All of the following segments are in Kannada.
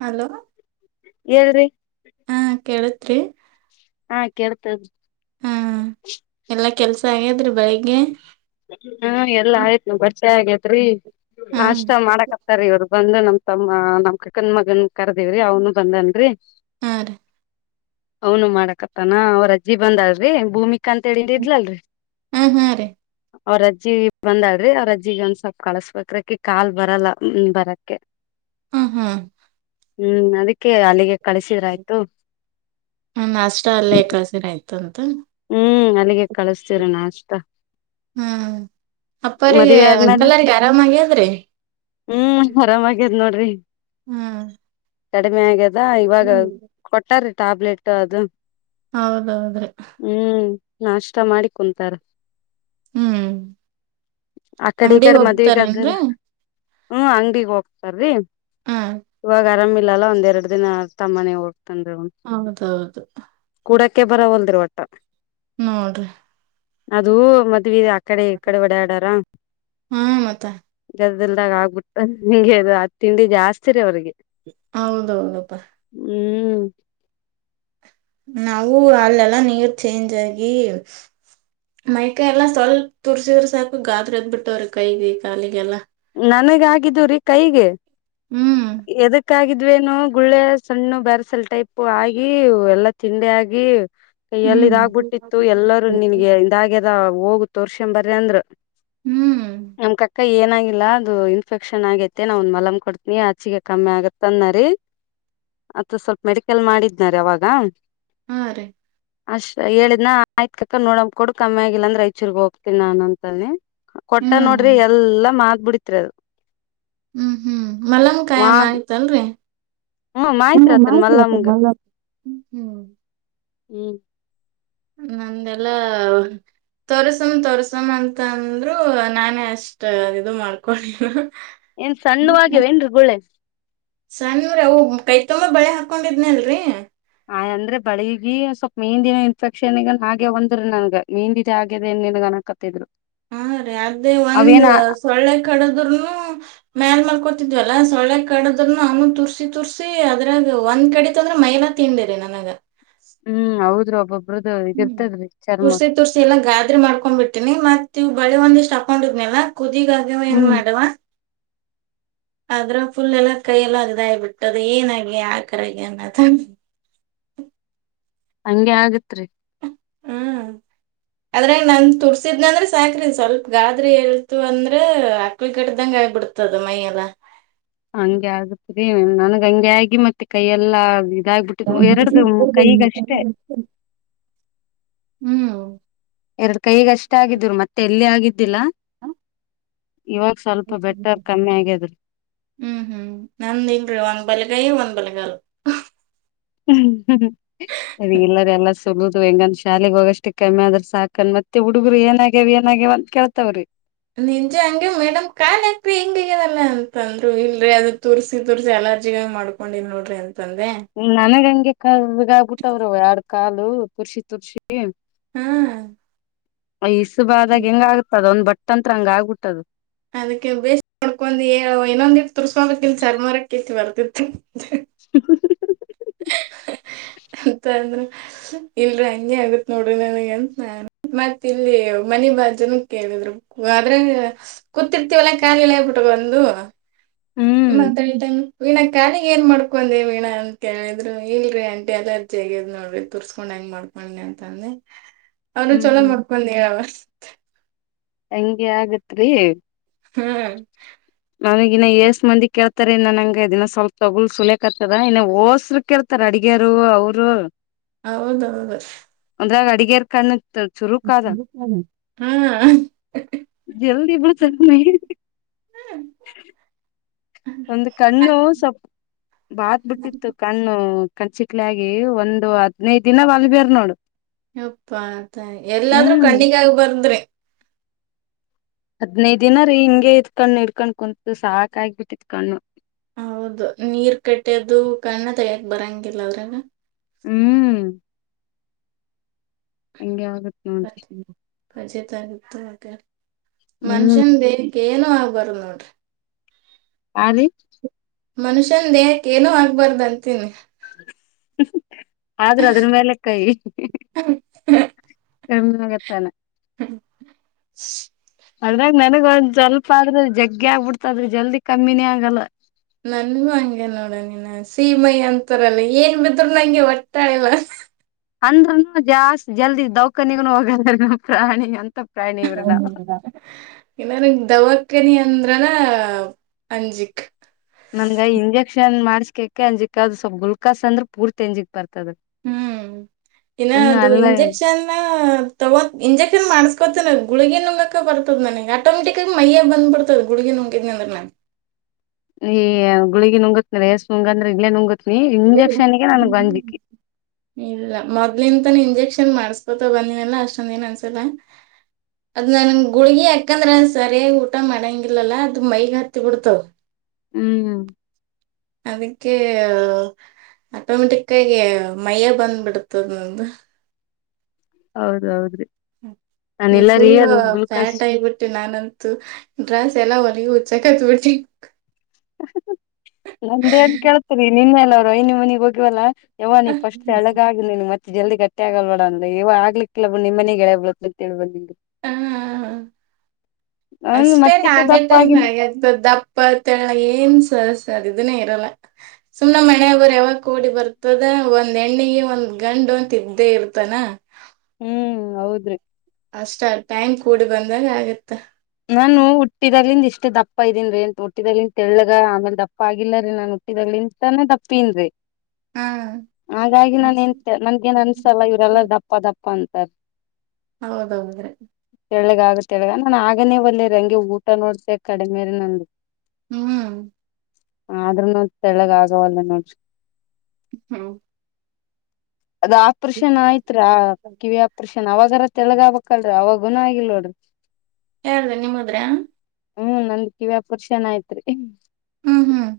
ಹಲೋ ಹೇಳಏ್ರಿ ಹಾ ಕೇೇಳತ್ರಿ ಹಾ ಕೇಳ್ತದ ಎಲ್ಲ ಕೆಲ್ಸ ಆ್ರೆ ಹ್ಮ ಎಲ್ಲ ಆಯ್ತು ಬರ್ಚೆ ಆಗ ತ್ರೀ ಹಾ ಅಷ್ಟ ಮಾಡಕ್ತಾರ ಇವ್ರ ಬಂದ ನಮ ತಮ್ಮ ನಮ್ ಕಕ್ಕನ್ ಮಗನ್ ಕರದೇವ್ರಿ ಅವ್ನು ಬಂದನ್ರರಿ ಹಾ ರೀ ಅವನು ಮಾಡಕತ್ತಾನ ಅವರ ಅಜ್ಜಿ ಬಂದ ಆದ್ರಿ ಭೂಮಿ ಕಂತ ಹೇಳಿದಿದ ಇದ್ಲಲ್ರರಿ ಹಾ ಹಾ ರೀ ಅವ್ರಜ್ಜಿ ಬಂದಾಡ್ರಿ ಅವ್ರ ಅಜ್ಜಿಗೆ ಒಂದ್ ಸ್ವಲ್ಪ್ ಕಳಸ್ಬೇಕ್ರಕಿ ಕಾಲ್ ಬರಲ್ಲ ಬರಕ್ಕೆ ಹ್ಮ ಹ್ಮ್ ಹ್ಮ್ ಅದಕ್ಕೆ ಕ ಅಲ್ಲಿಗೆ ಕಳಿಸಿದ್ರಾಯಯ್ತು ತಂತ ಹ್ಮ್ ಅಲ್ಲಿಗೆ ಕಳಸ್ತೀರ ನಾ ಅಷ್ಟ ಹ್ಮ್ ಅಪ್ಪ್ರಿಗೆ ಆದ್ಮೇಲೆ ಅಂಕಲ್ಾರಿಗೆ ಆರಾಮಾಗ ಅಂದೆ ಹ್ಮ್ ಆರಾಮಾಗ್ಯದ್ ನೋಡ್ರಿ ಹ್ಮ್ ಕಡಿಮೆ ಆಗ್ಯ ಅದಾ ಇವಾಗ ಕೊಟ್ಟಾರ ಟ್ಯಾಬ್ಲೆಟ್ ಅದು ಹೌದೌದ್ರಿ ಹ್ಮ್ ನಾಷ್ಟ ಮಾಡಿ ಕುಂತಾರ ಹ್ಮ್ ಆ ಕಡೆ ಈ ಅಂಗಡಿ ಕಡೆ ಮದ್ವಿಗ ಒಬ್ತಾರೇಏನ್ರ ಅದಲ್ಲ ಹ್ಮ್ ಅಂಗಡಿಗ್ ಹೋಗ್ತಾರರಿ ಇವಾಗ ಆರಾಮ್ ಇಲ್ಲ ಒಂದೆರಡು ದಿನ ತಮ್ಮನೆ [unintelligible] ಹೌದೌದು ಕೂಡಕ್ಕೆ ಬರವಲ್ದಿ ಒಟ್ಟ ನೋಡ್ರಿ ಅದು ಮದುವೆ [unintelligible] ಕಡೆ ಕಡೆ ಒಡ ಆಡಾರ ಹಾ ಮತ್ತ ಅಲ್ದಾಗ ಆಗ್ಬಿಟ್ಟ ಹಿಂಗೆ ಅದು ತಿಂಡಿ ಜಾಸ್ತಿ ರೀ ಅವ್ರಿಗೆ ಹೌದೌದಪ್ಪ ಹ್ಮ್ ನಾವವು ಅಲ್ಲೆಲ್ಲಾ ನೀರ್ ಚೇಂಜ್ ಆಗಿ ಮೈಕೈ ಎಲ್ಲ ಸ್ವಲ್ಪ ತುರ್ಸಿರ್ಸಾಕು ಗಾದ್ರ ಎದ್ ಬಿಟ್ಟವ್ರಿ ಕೈಗೆ ಕಾಲಿಗೆಲ್ಲಾ ನನಗಗಿದ್ದುರೀ ಕೈಗೆ ಹ್ಮ್ ಎದಕ್ಕಾಗಿದ ಮದ್ವೇನು ಗುಳ್ಳೆ ಸಣ್ಣು ಬರೆಸಲ್ ಟೈಪ್ ಆಗಿ ಎಲ್ಲಾ ತಿಂಡಿ ಆಗಿ ಕೈಯಲ್ಲಿ ಹ್ಮ್ ಇದಾಗಬಿಟ್ಟಿತ್ತು ಎಲ್ಲರೂ ನಿನ್ಗೆ ಇದಾಗ್ಯದ ಹೋಗು ತೋರ್ಷ ಬರ ಅಂದ್ರ ಹ್ಮ್ ನಮ್ ಕಕ್ಕ ಏನ ಇಲ್ಲ ಅದು ಇನ್ಫೆಕ್ಷನ್ ಆಗೇತೆ ನಾವ ಒಂದ್ ಮಲಮ್ ಕೊಡ್ತನಿ ಆಚಿಗೆ ಕಮ್ಮಿ ಆಗತ್ತ ಅನ್ರಿ ಅತ್ ಸ್ವಲ್ಪ ಮೆಡಿಕಲ್ ಮಾಡಿದ್ನಾರಿ ಅವಾಗ ಹಾ ರೀ ಅಷ್ಟ್ ಹೇಳಿದ್ನ ಆಯ್ ಕಕ ನೋಡಂಬ ಕೊಡು ಕಮ್ಮಿ ಆಗಿಲ್ಲ ಅಂದ್ರೆ ಐಚೂರ್ಗ್ ಹೋಗ್ತೀನಿ ನಾನ ಅಂತಾನನೆ ಕೊಟ್ಟ ಹ್ಮ್ ನೋಡ್ರಿ ಎಲ್ಲಾ ಮಾತ್ ಬಿಡತ್ರರದು ಹ್ಮ್ ಹ್ಮ್ ಮಲನ್ ಕಾಯ ಆಯ್ತಲ್ರಿ ಹ್ಮ ಹಮ್ಮ ಮಾಯ್ತ್ರಿ ಆತನ್ ಮಾಹತಿ ಅತ ಮಲ್ಲಮ್ಗ ಮಲ್ಲ ಹ್ಮ ಹ್ಮ್ ನಂದೆಲ್ಲಾ ತೋಸಮ ತೋರ್ಸಮ ಅಂತ ಅಂದ್ರರು ನಾನೇ ಅಷ್ಟ ಇದು ಮಾಡ್ಕೊಂಡಿಲ್ಲ ಏನ್ ಸಣ್ಣವೇವ ಏನ್ ಗುಳೆ ಸಣ್ಣವೇ ಅವು ಕೈತೊಂಬ ಬಳೆ ಹಾಕೊಂಡಿದ್ನಿ ಅಲ್ರರಿ ಆ ಅಂದ್ರೆ ಬೆಳಿಗಿ ಸ್ವಲ್ಪ್ ಮೀಂದಿ ಇನ್ಫೆಕ್ಷನ್ಗನ್ ಹಾಗೆ ಒಂದ್ರಿ ನನ್ಗ ಮೀಿಂದಿದೆ ಆಗ್ಯದ ನ್ನ್ ಅನಕತ್ತಿದ್ರು ಹಾ ರೀ ಅದೇ ಒಂದ್ ಅವೇನ ಸೊಳ್ಳೆ ಕಡದ್ರನು ಮ್ಯಲ್ ಮಲ್ ಕೋತಿದ್ವಲ್ಲ ಸೊಳ್ಳೆ ಕಡದ್ನು ಅವನು ತುರ್ಸಿ ತುರ್ಸಿ ಅದ್ರಾಗ ಒಂದ್ ಕಡಿತ ಅಂದ್ರೆ ಮೈಲಾ ತಿಂಡಿರಿ ನನಗ ಹ್ಮ್ ಹೌದ್ರು ಒಬ್ಬಬ್ ಹ್ಮ್ ತುರ್ಸಿ ತುರ್ಸಿ ಎಲ್ಲಾ ಗಾದ್ರಿ ಮಾಡ್ಕೊಂಡ್ ಬಿಡ್ತೀನಿ ಮತ್ ತಿ ಬಳಿ ಒಂದಿಷ್ಟು ಅಕೌಂಟ್ ಇದ್ನೆನಾ? ಕುದಗಾಗ್ಯವ ಏನ್ ಹ್ಮ್ ಮಾಡವಾ? ಅದ್ರ ಫುಲ್ ಎಲ್ಲಾ ಕೈಯೆಲ್ಲ ಅಯ ಬಿಟ್ಟದ ಏನಾಗಿ ಆ ಕರೆಗೆ ಅನ್ನದ ಹಂಗೆ ಆಗತ್ರಿ. ಹ್ಮ್ ಅದ್ರಂಗ ನನ್ ತುರ್ಸಿದ್ನಂದ್ರೆ ಸಾಕ್ರ ಸ್ವಲ್ಪ ಗಾಬ್ರಿ ಎಲ್ತು ಅಂದ್ರ ಅಕ್ಳಗಟ್ಟ್ದಂಗ ಆಗಬಿಡ್ತದ ಮೈಯೆಲ್ಲ. ಹಂಗೆ ಆಗತ್ರಿ ನನ್ಗ ಹಂಗೆ ಆಗಿ ಮತ್ತೆ ಕೈಯ ಎಲ್ಲಾ ಆಗ ಹ್ಮ ಹೌದು [unintelligible] ಎರ ಕೈಗ ಅಷ್ಟ ಆಗಿದ್ರು ಮತ್ತೆ ಎಲ್ಲಿ ಆಗಿ ಸ್ವಲ್ಪ ಬೆಟರ್ ಕಮ್ಮಿ ಆಗ್ಯದ್ರಿ ಹ್ಮ್ ಹ್ಮ್ ನಂದಲ್ರಿ ಒಂದ್ ಬಲ್ಗೈ, ಒಂದ್ ಬಲ್ ಲ್ ಅರಿ ಇಲ್ಲರಿ, ಎಲ್ಲಾ ಸಲದು ಹೆಂಗಂದ ಶಾಲೆಗೆ ಶಾಲೆಗೆ ಹೋಗಷ್ಟೆ ಕಮ್ಮಿ ಆದ್ರ ಸಾಕನ್ ಮತ್ತೆ ಹುಡುಗರು ಏನಾಗ್ಯವ್ ಏನಗ್ಯವ ಅಂತ ಕೇಳ್ತವ್ರೀ. ನಿಜ ಹಂಗೆ ಮೇಡಮ್ ಕಾಲ ಆಕ್ರಿ ಹಿಂಗಗದಲ್ಲ ಅಂತ ಅಂದ್ರು ಇಲ್ರಿ, ಅದ ತುರ್ಸಿ ತುರ್ಸಿ ಅಲರ್ಜಿಗ ಮಾಡ್ಕೊಂಡಿನ್ ನೋಡ್ರಿ ಅಂತ. ನನಗಂಗೆ ಕರ್ಗ್ ಆಗ್ತವ್ರಿ ಆವ್ ಕಾಲು ತುರ್ಷಿ ತುರ್ಸಿ. ಹ್ಮ್ ಇಸು ಬ ಆದಾಗ ಹೆಂಗ ಆಗತದ ಒಂದ್ ಬಟ್ ತಂತ್ರ ಹಂಗ ಆಗ್ಬಿಟ್ಟದ. ಅದಕ್ಕೆ ಬೇಸ್ ನೋಡ್ಕೊ ಹೆಳವ ಇನ್ನೊಂದಿಟ್ಟು ತುರ್ಸ್ಕೋಬೇಕಕ್ಲ್ ಚರ್ಮಾರ ಕೀತ್ ಬರ್ತಿತ್ತು. [inaudible] ಅಂತ ಅಂದ್ರ ಇಲ್ರಿ ಹಂಗೆ ಆಗತ್ ನೋಡ್ರಿ ನನಗ್ ಅಂತ್ ನಾನು ಮತ್ ಇಲ್ಲಿ ಮನಿ ಬಾಜುನು ಕೇಳಿದ್ರು ಆದ್ರೆ ಕೂತಿರ್ತಿವಲ್ಲಾ ಕಾಲ್ ಇಳೆ ಬಿಟ್ಕಂಡು. ಹ್ಮ್ ಮಾತಾಡಿದ್ ವೀಣಾ ಕಾಲಿಗೆ ಏನ್ ಮಾಡ್ಕೊಂಡೆ ವೀಣಾ? ಕೇಳಿದ್ರು ಇಲ್ರಿ ಆಂಟಿ ಅಲರ್ಜಿ ಆಗೆದ್ ನೋಡ್ರಿ ತುರ್ಸ್ಕೊಂಡ್ ಹೆಂಗ್ ಮಾಡ್ಕೊಂಡ ಅಂತ ಅಂದೆ. ಅವರು ಚೊಲೋ ಹ್ಮ್ ಮುಡ್ಕೊಂಡಿ ಹೇಳವ್ವ. ಹಂಗೆ ಆಗತ್ರಿ ಹ್ಮ್ ನನಗ್ ಇನ ಏಸ್ ಮಂದಿ ಕೇಳ್ತಾರೆ ನನಂಗ ಆಗ್ಯದ ಇನ್ ಸ್ವಲ್ಪ ತೋಗುಲ್ ಸುಳ್ಯ ಕತ್ತದ ಇನ ಹೋಸ್ರು ಕೇಳ್ತಾರ ಅಡಿಗ್ಯರು ಅವರು. ಹೌದ ಹೌದು. ಅಂದ್ರಾಗ ಅಡಿಗ್ಯರ ಕಣ್ ಹಾ ಜಲ್ದಿ ಬೀಳ್ತದ ಮೈಗೆ ಒಂದು ಕಣ್ಣು ಸ್ವಲ್ ಬಾತ್ ಬಿಟ್ಟಿತ್ತು, ಕಣ್ಣು ಕಣ್ಚಿಕ್ಲಿ ಆಗಿ ಒಂದು ಹದ್ನೈದ ದಿನ ವಗ್ದರ ನೋಡಿ. ಅಪ್ಪ ಆತ ಎಲ್ಲಾದ್ರೂ ಕಣ್ಣಿಗಾಗ ಬಂದ್ರಿ. ಹದ್ನೈದು ದಿನ ರೀ ಹಿಂಗೆ ಇಡ್ಕೊಂಡು ಕುಂತು ಸಾಕ ಆಬಿಟ್ಟಿತ್ತು ಕಣ್ಣು. ಹೌದು ನೀರ್ ಕಟ್ಟಿದ್ದು ಕಣ್ಣ ತಗ್ಯಕ ಬರಂಗಿಲ್ಲ ಅದ್ರಾಗ. ಹ್ಮ್ ಹೆಂಗೆ ಆಗುತ್ತೆ. ಬತ್ವಿ. ರಜೆ ತರಿತು. [unintelligible] ಹ್ಮ್ ಮನ್ಶುನ್ ದೆ ಕೆನು ಆಗ್ಬರ್ದು ನೋಡ್ರಿ. ಆರಿ ಮನುಷ್ಯನ್ ದೇಹಕ್ ಏನು ಆಗ್ಬಾರ್ದ್ ಅಂತೀನಿ. ಆದ್ರೂ ಅದ್ರ ಮೇಲೆ ಕೈ. ಕಮಿಯಾಗತ್ತಾನ. ಹ್ಮ್ ಸ್. ಅದ್ರಾಗ್ ನನ್ಗ ಒಂದ್ ಸ್ವಲ್ಪ ಅದ್ರು ಜಗ್ಗಗಿ ಆಗ್ಬಿಡ್ತದ್ರಿ ಜಲ್ದಿ ಕಮ್ಮಿನೇ ಆಗಲ್ಲ. ನನ್ಗೂ ಹಂಗೆ ನೋಡ ನೀನಾ ಹಸೀಮೈ ಅಂತರಲ್ಲ ಏನ್ ಬಿದ್ರು ನಂಗೆ ಒಟ್ಟಗಿಲ್ಲ. ಅಂದ್ರೂನು ಜಾಸ್ತಿ ಜಲ್ದಿ ದೌಕ್ನೀಗು ಹೋಗಲ್ಲ ರಿ ನಮ್ಮ್ ಪ್ರಾಣಿ ಅಂತ್ ಹ ಇನ್ನರ ದವಾಕ್ಕನೀ ಅಂದ್ರನ ಅಂಜಿಕ್. ನನ್ಗ ಇಂಜೆಕ್ಷನ್ ಮಾಡ್ಸ್ಕಕ ಅಂಜಿಕ್ಕ ಅದು ಸ್ವಲ್ ಗುಲ್ಕ್ಲಾಸ್ ಅಂದ್ರೆ ಪೂರ್ತಿ ಅಂಜಿಕ್ ಬರ್ತದ ಹ್ಮ್ ಇನ್ನ ಹ್ಮ್ ಅದು ಅಲ್ಲ ಇಂಜೆಕ್ಷನ್ ತಗೋ ಇಂಜೆಕ್ಷನ್ ಮಾಡಸ್ಕೊತೇನ. ಗುಳ್ಗಿ ನುಂಗಕ ಬರ್ತದ್ ನನ್ಗ ಆಟೋಮೆಟಿಕಾಗಿ ಮೈಯಗ್ ಬಂದ್ಬರ್ತದ ಗುಳ್ಗಿ ನುಂಗಿದ್ನ ಅಂದ್ರ ನಾನ್. ಏ ಗುಳ್ಗಿ ನುಂಗುತ್ರ ಎಸ್ ನಂಗಂದ್ರೆ ಏನ್ ನುಂಗತ್. ಇಲ್ಲ ಮೊದ್ಲಿಂದ್. ಇಂಜೆಕ್ಷನ್ ಮಾಡ್ಸ್ಕೊತ ಬಂದಿನಲ್ಲ ಅಷ್ಟೊಂದ ದಿನ ಅನ್ಸಲ ಅದ್ ನನ್ ಗುಳ್ಗಿ ಹಾಕಂದ್ರ ಸರಿಯಾಗಿ ಊಟ ಮಾಡಂಗಿಲ್ಲಲ್ಲ ಅದ್ ಮೈಗ ಹತ್ತಿ ಬಿಡ್ತಾದ್. ಹ್ಮ್ ಅದಕ್ಕೆ ಆಟೋಮೆಟಿಕ್ ಆಗಿ ಮೈಯ ಬಂದ್ಬಿಡ್ತದ ನಂದ್. ಹೌದು ಹೌದ್ರಿ. ನೀವ್ ಫುಲ್ ಗ್ಲುೂಕೋಸ್ ಫ್ಯಾಟ್ ಆಗಬಿಟ್ಟೆ ನಾನಂತು ಡ್ರಸ್ ಎಲ್ಲ ಹೊಲ್ಗಿ ಸಕತ್ ಬುಟಿಕ್. ನಂದ ಏನ್ ಕೇಳ್ತರಿ ನಿನ್ನ ಅವ್ರ್ ವೈನಿ ಮನೆಗ್ ಹೋಗಿವವಲ್ಲ. ಯಾವ ನೀ ಫಸ್ಟ್ ತೆಳಗಾಗು ನೀನ್ ಮತ್ತೆ ಜಲ್ದಿ ಕಟ್ ಟ ಆಗಲ್ ಬಿಡ ಅ ಇವ ಆಗ್ಲಿಕಿಲ್ಲ ನಿಮ್ಮನೆ ಗೆಳ ಬಳ ಅಂತೇಳ್ ಬನ್ನಿ. ಹಾ ನಂಗ್ ಅಷ್ಟೇ ಮತ್ತಿಟ್ಟ ನಾಗೇ ದಪ್ಪ ಟೈಮ್ ಆಗಿನ ಆಗೇತ್ ದಪ್ಪ ತೆಳಗೆ ಏನ್ ಸ ಸ ಅದ ಇದನ್ನೇ ಇರಲ್ಲ ಸುಮ್ ಮಣೆಯರ್ ಯಾವಾಗ್ ಓಡಿ ಬರ್ತದ ಒಂದ್ ಎಣ್ಣೆಗೆ ಒಂದ್ ಗಂಡು ಅಂತ ಇದ್ದೇ ಇರ್ತಾನ. ಹ್ಮ್ ಹೌದ್ರಿ. ಅಷ್ಟ ಟೈಮ್ ಕೂಡಿ ಬಂದಾಗ ಆಗುತ್ತ. ನಾನು ಹುಟ್ಟಿದಾಗಲಿಂದ್ ಇಷ್ಟ್ ದಪ್ಪ ಇದೀನ್ರಿ ಹುಟ್ಟಿದಗ್ಲಿಂದ ತೆಳ್ಳಗ ಆಮೇಲ್ ದಪ್ಪ ಆಗಿಲ್ಲರೀ ನಾನ್ ಹುಟ್ಟಿದಾಗ್ಲಿಂದಾನ ದಪ್ಪೀನ್ರೀ. ಹಾ ಹಾಗಾಗಿ ನನ್ಗ ಏನ್ ನನ್ಗೇನ್ ಅನ್ಸಲ್ಲ ಇವ್ರೆಲ್ಲ ದಪ್ಪ ದಪ್ಪ ಪ್ಪಂತ. ಹೌದೌದ್ರಿ. ತೆಳ್ಗಗ್ ತೆಳ್ಗ ನಾ ಅದ್ ಈಗನೇ ಒಳ್ಳೆ ರಂಗೆ ಊಟ ನೋಡ್ತೆ ಕಡೆಮೆರಿ ನಂದು. ಹ್ಮ್ ಆದ್ರೂನು ತೆಳ್ಳಗ ಆಗವಲ್ಲ ನೋಡ್ರಿ ಹ್ಮ ಅದ ಆಪ್ರೇಷನ್ ಆಯ್ತ್ರತ್ರಾ ಕಿವಿ ಆಪ್ರೇಷನ್ ಅವಾಗರ ತೆಳಗಬಕ್ಲ್ರೀ ಅವಾಗ ಗುನ ಆಗಿಲ್ ನೋಡ್ರಿ ಯಾರ್ದ ನಿಮ್ಮದ್ರೆ ಹ್ಮ್ ನಂದ ಕಿವ ವ್ಯಾಪುರ್ಷನ್ ಆಯತ್ರಿ ಹ್ಮ್ ಹ್ಮ್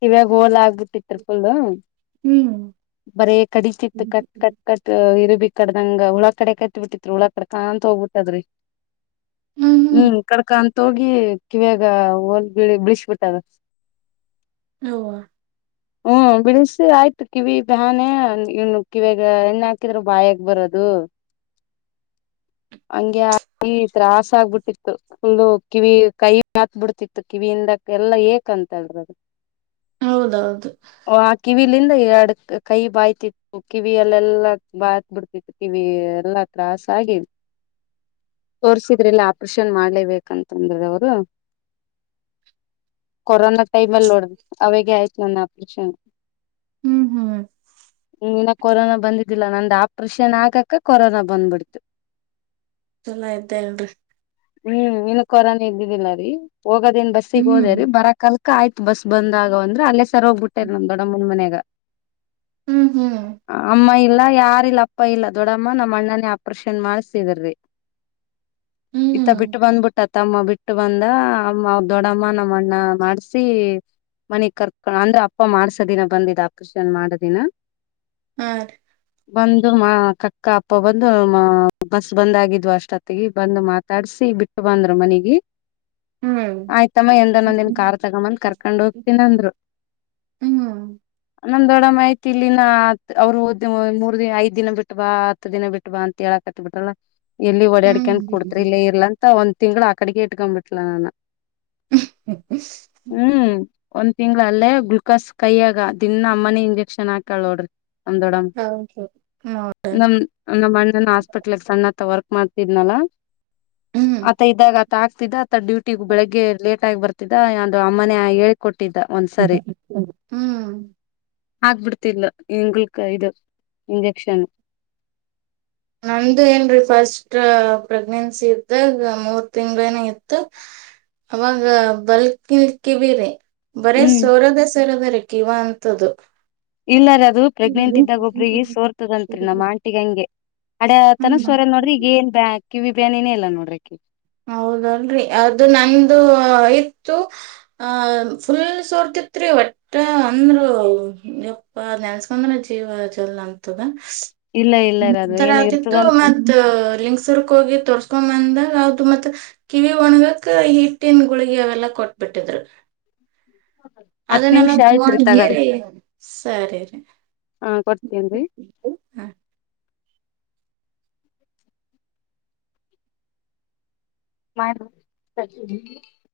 ಕಿತ್ವಾಗ ಹೋಲ್ ಆಗಿ ಫುಲ್ ಹ್ಮ್ ಬರೆ ಕಡತಿತ್ತು ಕಟ್ ಕಟ್ ಇರಬಿ ಈ ಕಡದಂಗ ಹ ಉುಳ ಕಡೆ ಕತ್ತತ್ ಬಿಟ್ಟಿತ್ರಿ ಹುಳ ಕಡೆ ಕಾಣಂತತ್ ಹೋಗ್ಬಿಟ್ಟದ್ರಿ ಹ್ಮ್ ಕಡ್ಕೋಂತ ತೋಗಿ ಕಿವ್ಯಾಗ ಹೋಲ್ ಬಿಳಿಸಬಿಟ್ಟದ ಹ ಹ್ಮ ಬಿಳಿಸಿ ಆಯ್ತು ಕಿವಿ ಬಾನೆ ಇನ್ನು ಕಿವಾಗ ಎಣ್ಣೆ ಹಾಕಿದ್ರರು ಬಾಯಾಗ ಬರದು ಹಂಗೆ ತ್ರಾಸ ಆಗ್ಬಿಟ್ಟಿತ್ತು ಫುಲ್ಲು ಕಿವಿ ಕೈ ಹತ್ ಬಿಿಡ್ತಿತ್ತು ಕಿವಿಯಿಂದ ಎಲ್ಲಾ ಏಕ್ಂತ ಹೇಳರದು ಹೌದೌದು ಇಲ್ಲಿಂದ ಎರಡು ಕೈ ಬಾಯ್ತಿತ್ತು ಕಿವಿಯಲ್ಲೆಲ್ಲಾ ಬಾತ್ ಬಿಡ್ತಿತ್ತು ಕಿವಿ ಎಲ್ಲಾ ತ್ರಾಸ ಆಗಿ ತೋರ್ಸಿದ್ರಲ್ಲ ಆಪರೇಷನ್ ಮಾಡ್ಲೇಬೇಕಂತಂದ್ರದ ಅವರು ಕೊರೋನಾ ಟೈಮ್ ಅಲ್ಲಿ ನೋಡ ಅವಾಗ ಆಯ್ತು ನನ್ನ ಆಪ್ರೇಷನ್ ಹ್ಮ್ ಹ್ಮ್ ನ್ನ ಕೊರೋನಾ ಬಂದಿದ್ದಿಲ್ಲ ನಂದ ಆಪ್ರೇಷನ್ ಆಗಕ ಕೊರೋನಾ ಬಂದ್ಬಿಡ್ತು ಚನ್ನ ಇದ್ದೇ ಅಲ್ರರಿ ಹ್ಮ್ ಇನ್ನು ಕೊರಾನ ಇದ್ದಿದ್ದಿಲ್ಲ ರೀ ಹೋಗೋದೇನ್ ಬಸ್ಸಿಗೆ ಹೋದ ರರಿ ಹ್ಮ್ ಬರ ಕ ಕಯತ್ ಬಸ್ ಬಂದಾಗ ಅಂದ್ರೆ ಅಲ್ಲೇ ಸರ್ ಹೋಗ್ಬಿಟ್ಟೇರ್ ನಮ್ ದೊಡ್ಡ ಮುಂದ್ ಮನ್ಯಾಗ ಹ್ಮ್ ಹ್ಮ್ ಇಲ್ಲಾ ಯಾರಿಲ್ಲ ಅಪ್ಪ ಇಲ್ಲ ದೊಡ್ಡಮ್ಮ ನಮ್ಮ್ ಅಣ್ಣನೇ ಆಪರೇಷನ್ ಮಾಡ್ಸಿದರಿ ಇತ್ತ ಹ್ಮ್ ಬಿಟ್ಟು ಬಂದ್ಬಿಟ್ಟತ್ತ ತಮ್ಮ ಬಿಟ್ಟು ಬಂದ ಅಮ್ಮ ಅವ ದೊಡ್ಡಮ್ಮ ನಮ್ಮಣ್ಣ ಮಾಡಸಿ ಮನೆಗ್ ಕರ್ಕ ಅಂದ್ರೆ ಅಪ್ಪ ಮಾಡ್ಸ ದಿನ ಬಂದಿದ್ದ ಆಪರೇಷನ್ ಮಾಡ ದಿನ ಆ ಬಂದು ಮಾ ಕಕ್ಕಪ್ಪ ಅ ಬಂದು ಬ ಬಂದ ಆಾಗಿದ್ು ಅಷ್ಟೊತ್ತಿಗೆ ಬಂದ್ ಮಾತಾಡ್ಸಿ ಬಿಟ್ಟು ಬಂದ್ರು ಮನಗೆ ಹ್ಮ್ ಆಯ್ತಮ್ಮ ಎಂದನೊಂದನ್ ಕಾರ್ ತಗೊಂಬಂದ ಕರ್ ಹ್ಮ್ ೊಂಡತಂದ್ ನಮ್ ದೊಡ ಮಾಹಿತಿ ಇಲ್ಲಿ ನ ಅವ್ರು ದ್ ಮೂರ್ ದಿನ ಐದ್ ದಿನ ಬಿಟ್ವಾ ಹತ್ತು ದಿನ ಬಿಟ್ವಾ ಅಂತ ಹೇಳಕತ್ಬಿಟ್ರಲ್ಲ ಎಲ್ಲಿ ಡಾಡಿಕನ್ ಹ್ಮ್ ಕುಡ್ತರಿ ಇಲ್ಲ ಇರ್ಲ್ಲ ಅಂತ ಒಂದ ತಿಂಗಳು ಅಡೆ ಕ ಎಟ್ಕೊ ಬಿಟ್ಲ ನಾನು ಹ್ಮ್ ಒಂದ್ ತಿಂಗ್ಳ ಅಲ್ಲೇ ಗ್ಲುಕೋಸ್ ಕೈಯಾಗ ದಿನ ಅಮ್ಮನೆ ಇಂಜೆಕ್ಷನ್ ಹಾಕಳ ನೋಡ್ರಿ. ನಮ್ ದೊಡ್ದಮ್ ಹೌದು ನಮ್ ನಮ್ಮ ಅಣ್ಣನ ಹಾಸ್ಪಿಟ್ಲ್ ಸಣ್ಣ ತವರ್ ಮಾಡ್ತಿದ್ನಲ್ಲ. ಹ್ಮ್ ಆತ ಇದಾಗ. ತಗ್ತಿದ. ತ ಡ್ಯೂಟಿಗ್ ಬೆಳಗ್ಗೆ ಲೇಟ್ ಟೈಗ್ ಬರ್ತಿದ್ದಾ ಯ ಅಮ್ಮನೆ ಯ ಹೇಳಿ ಕೊಟ್ [unintelligible] ಹ್ಮ್. ಆಗ್ಬಿಡ್ತಿಲ್ಲ ಇಂಗಲ್ಕ ಇದು ಇಂಜೆಕ್ಷನು. ನಂದು ಏನ್ರೀ ಫಸ್ಟ್ ಪ್ರೆಗ್ನೆನ್ಸಿ ಇದ್ದಾಗ ಮೂರ್ ತಿಂಗ್ಳೇನ ಇತ್ತ ಅವಾಗ ಬಲ್ಕ್ ಇಲ್ಕಿವಿರಿ. ಬರೇ ಹ್ಮ್ ಸೋರೋದ ಸೆರದರಿ. ಕಿವ ಅಂತದ್ದು. ಇಲ್ಲ ರೀ ಅದು ಪ್ರೆಗ್ನೆಂಟ್ ಇದ್ದಾಗ್ ಒಬ್ರಿಗಿ ಸೋರ್ತದಂತ್ರಿ ನಮ್ ಆಂಟಿಗ ಹಂಗೆ ಅಡ ತನ ಹ್ಮ್ ಸೋರ ನೋಡ್ರಿ ಈಗ ಏನ್ ಬ್ಯಾಕ್ ಕಿವಿ ಬ್ಯಾನಿನೇ ಇಲ್ಲ ನೋಡ್ರಿ. ಆಕಿಗ್ ಹೌದಲ್ರಿ ಅದು ನಂದು ಐ ಇತ್ತು ಆಹ ಫುಲ್ ಸೋರ್ತಿತ್ರಿ ಒಟ್ಟ ಅಂದ್ರ ಯಪ್ಪ ನೆನ್ಸ್ಕಂದ್ರ ಜೀವ ಜಲ್ ಅಂತದ. ಇಲ್ಲ ಇಲ್ಲ ರೀ ಅದು ನಂತರ ಏನ್ ಆತ್ತು ಇರ್ತದಂತ್ರಿ ಮತ್ತ ಲಿಂಗಸೂರ್ಕ್ ಹೋಗಿ ತೋರ್ಸ್ ಕೊಮಂದ ಆಬ್ ಮತ್ ಕಿವಿ ಒಣಗಕ ಹಿಟ್ಟಿನ ಗುಳಗಿ ಅವೆಲ್ಲಾ ಕೊಟ್ಬಿಟ್ಟಿದ್ರು. ಹತ್ ನಿಮಿಷ ಅದನ್ನೆಲ್ಲೊಂದ್ ಆಯ್ತ್ರಿ ತಗರಿ [unintelligible] ಸರಿರಿ ಹಾ ಕೊಡ್ತೇನ್ರಿ ಹ. ಮಾಡ್ ತಷೆರಿ.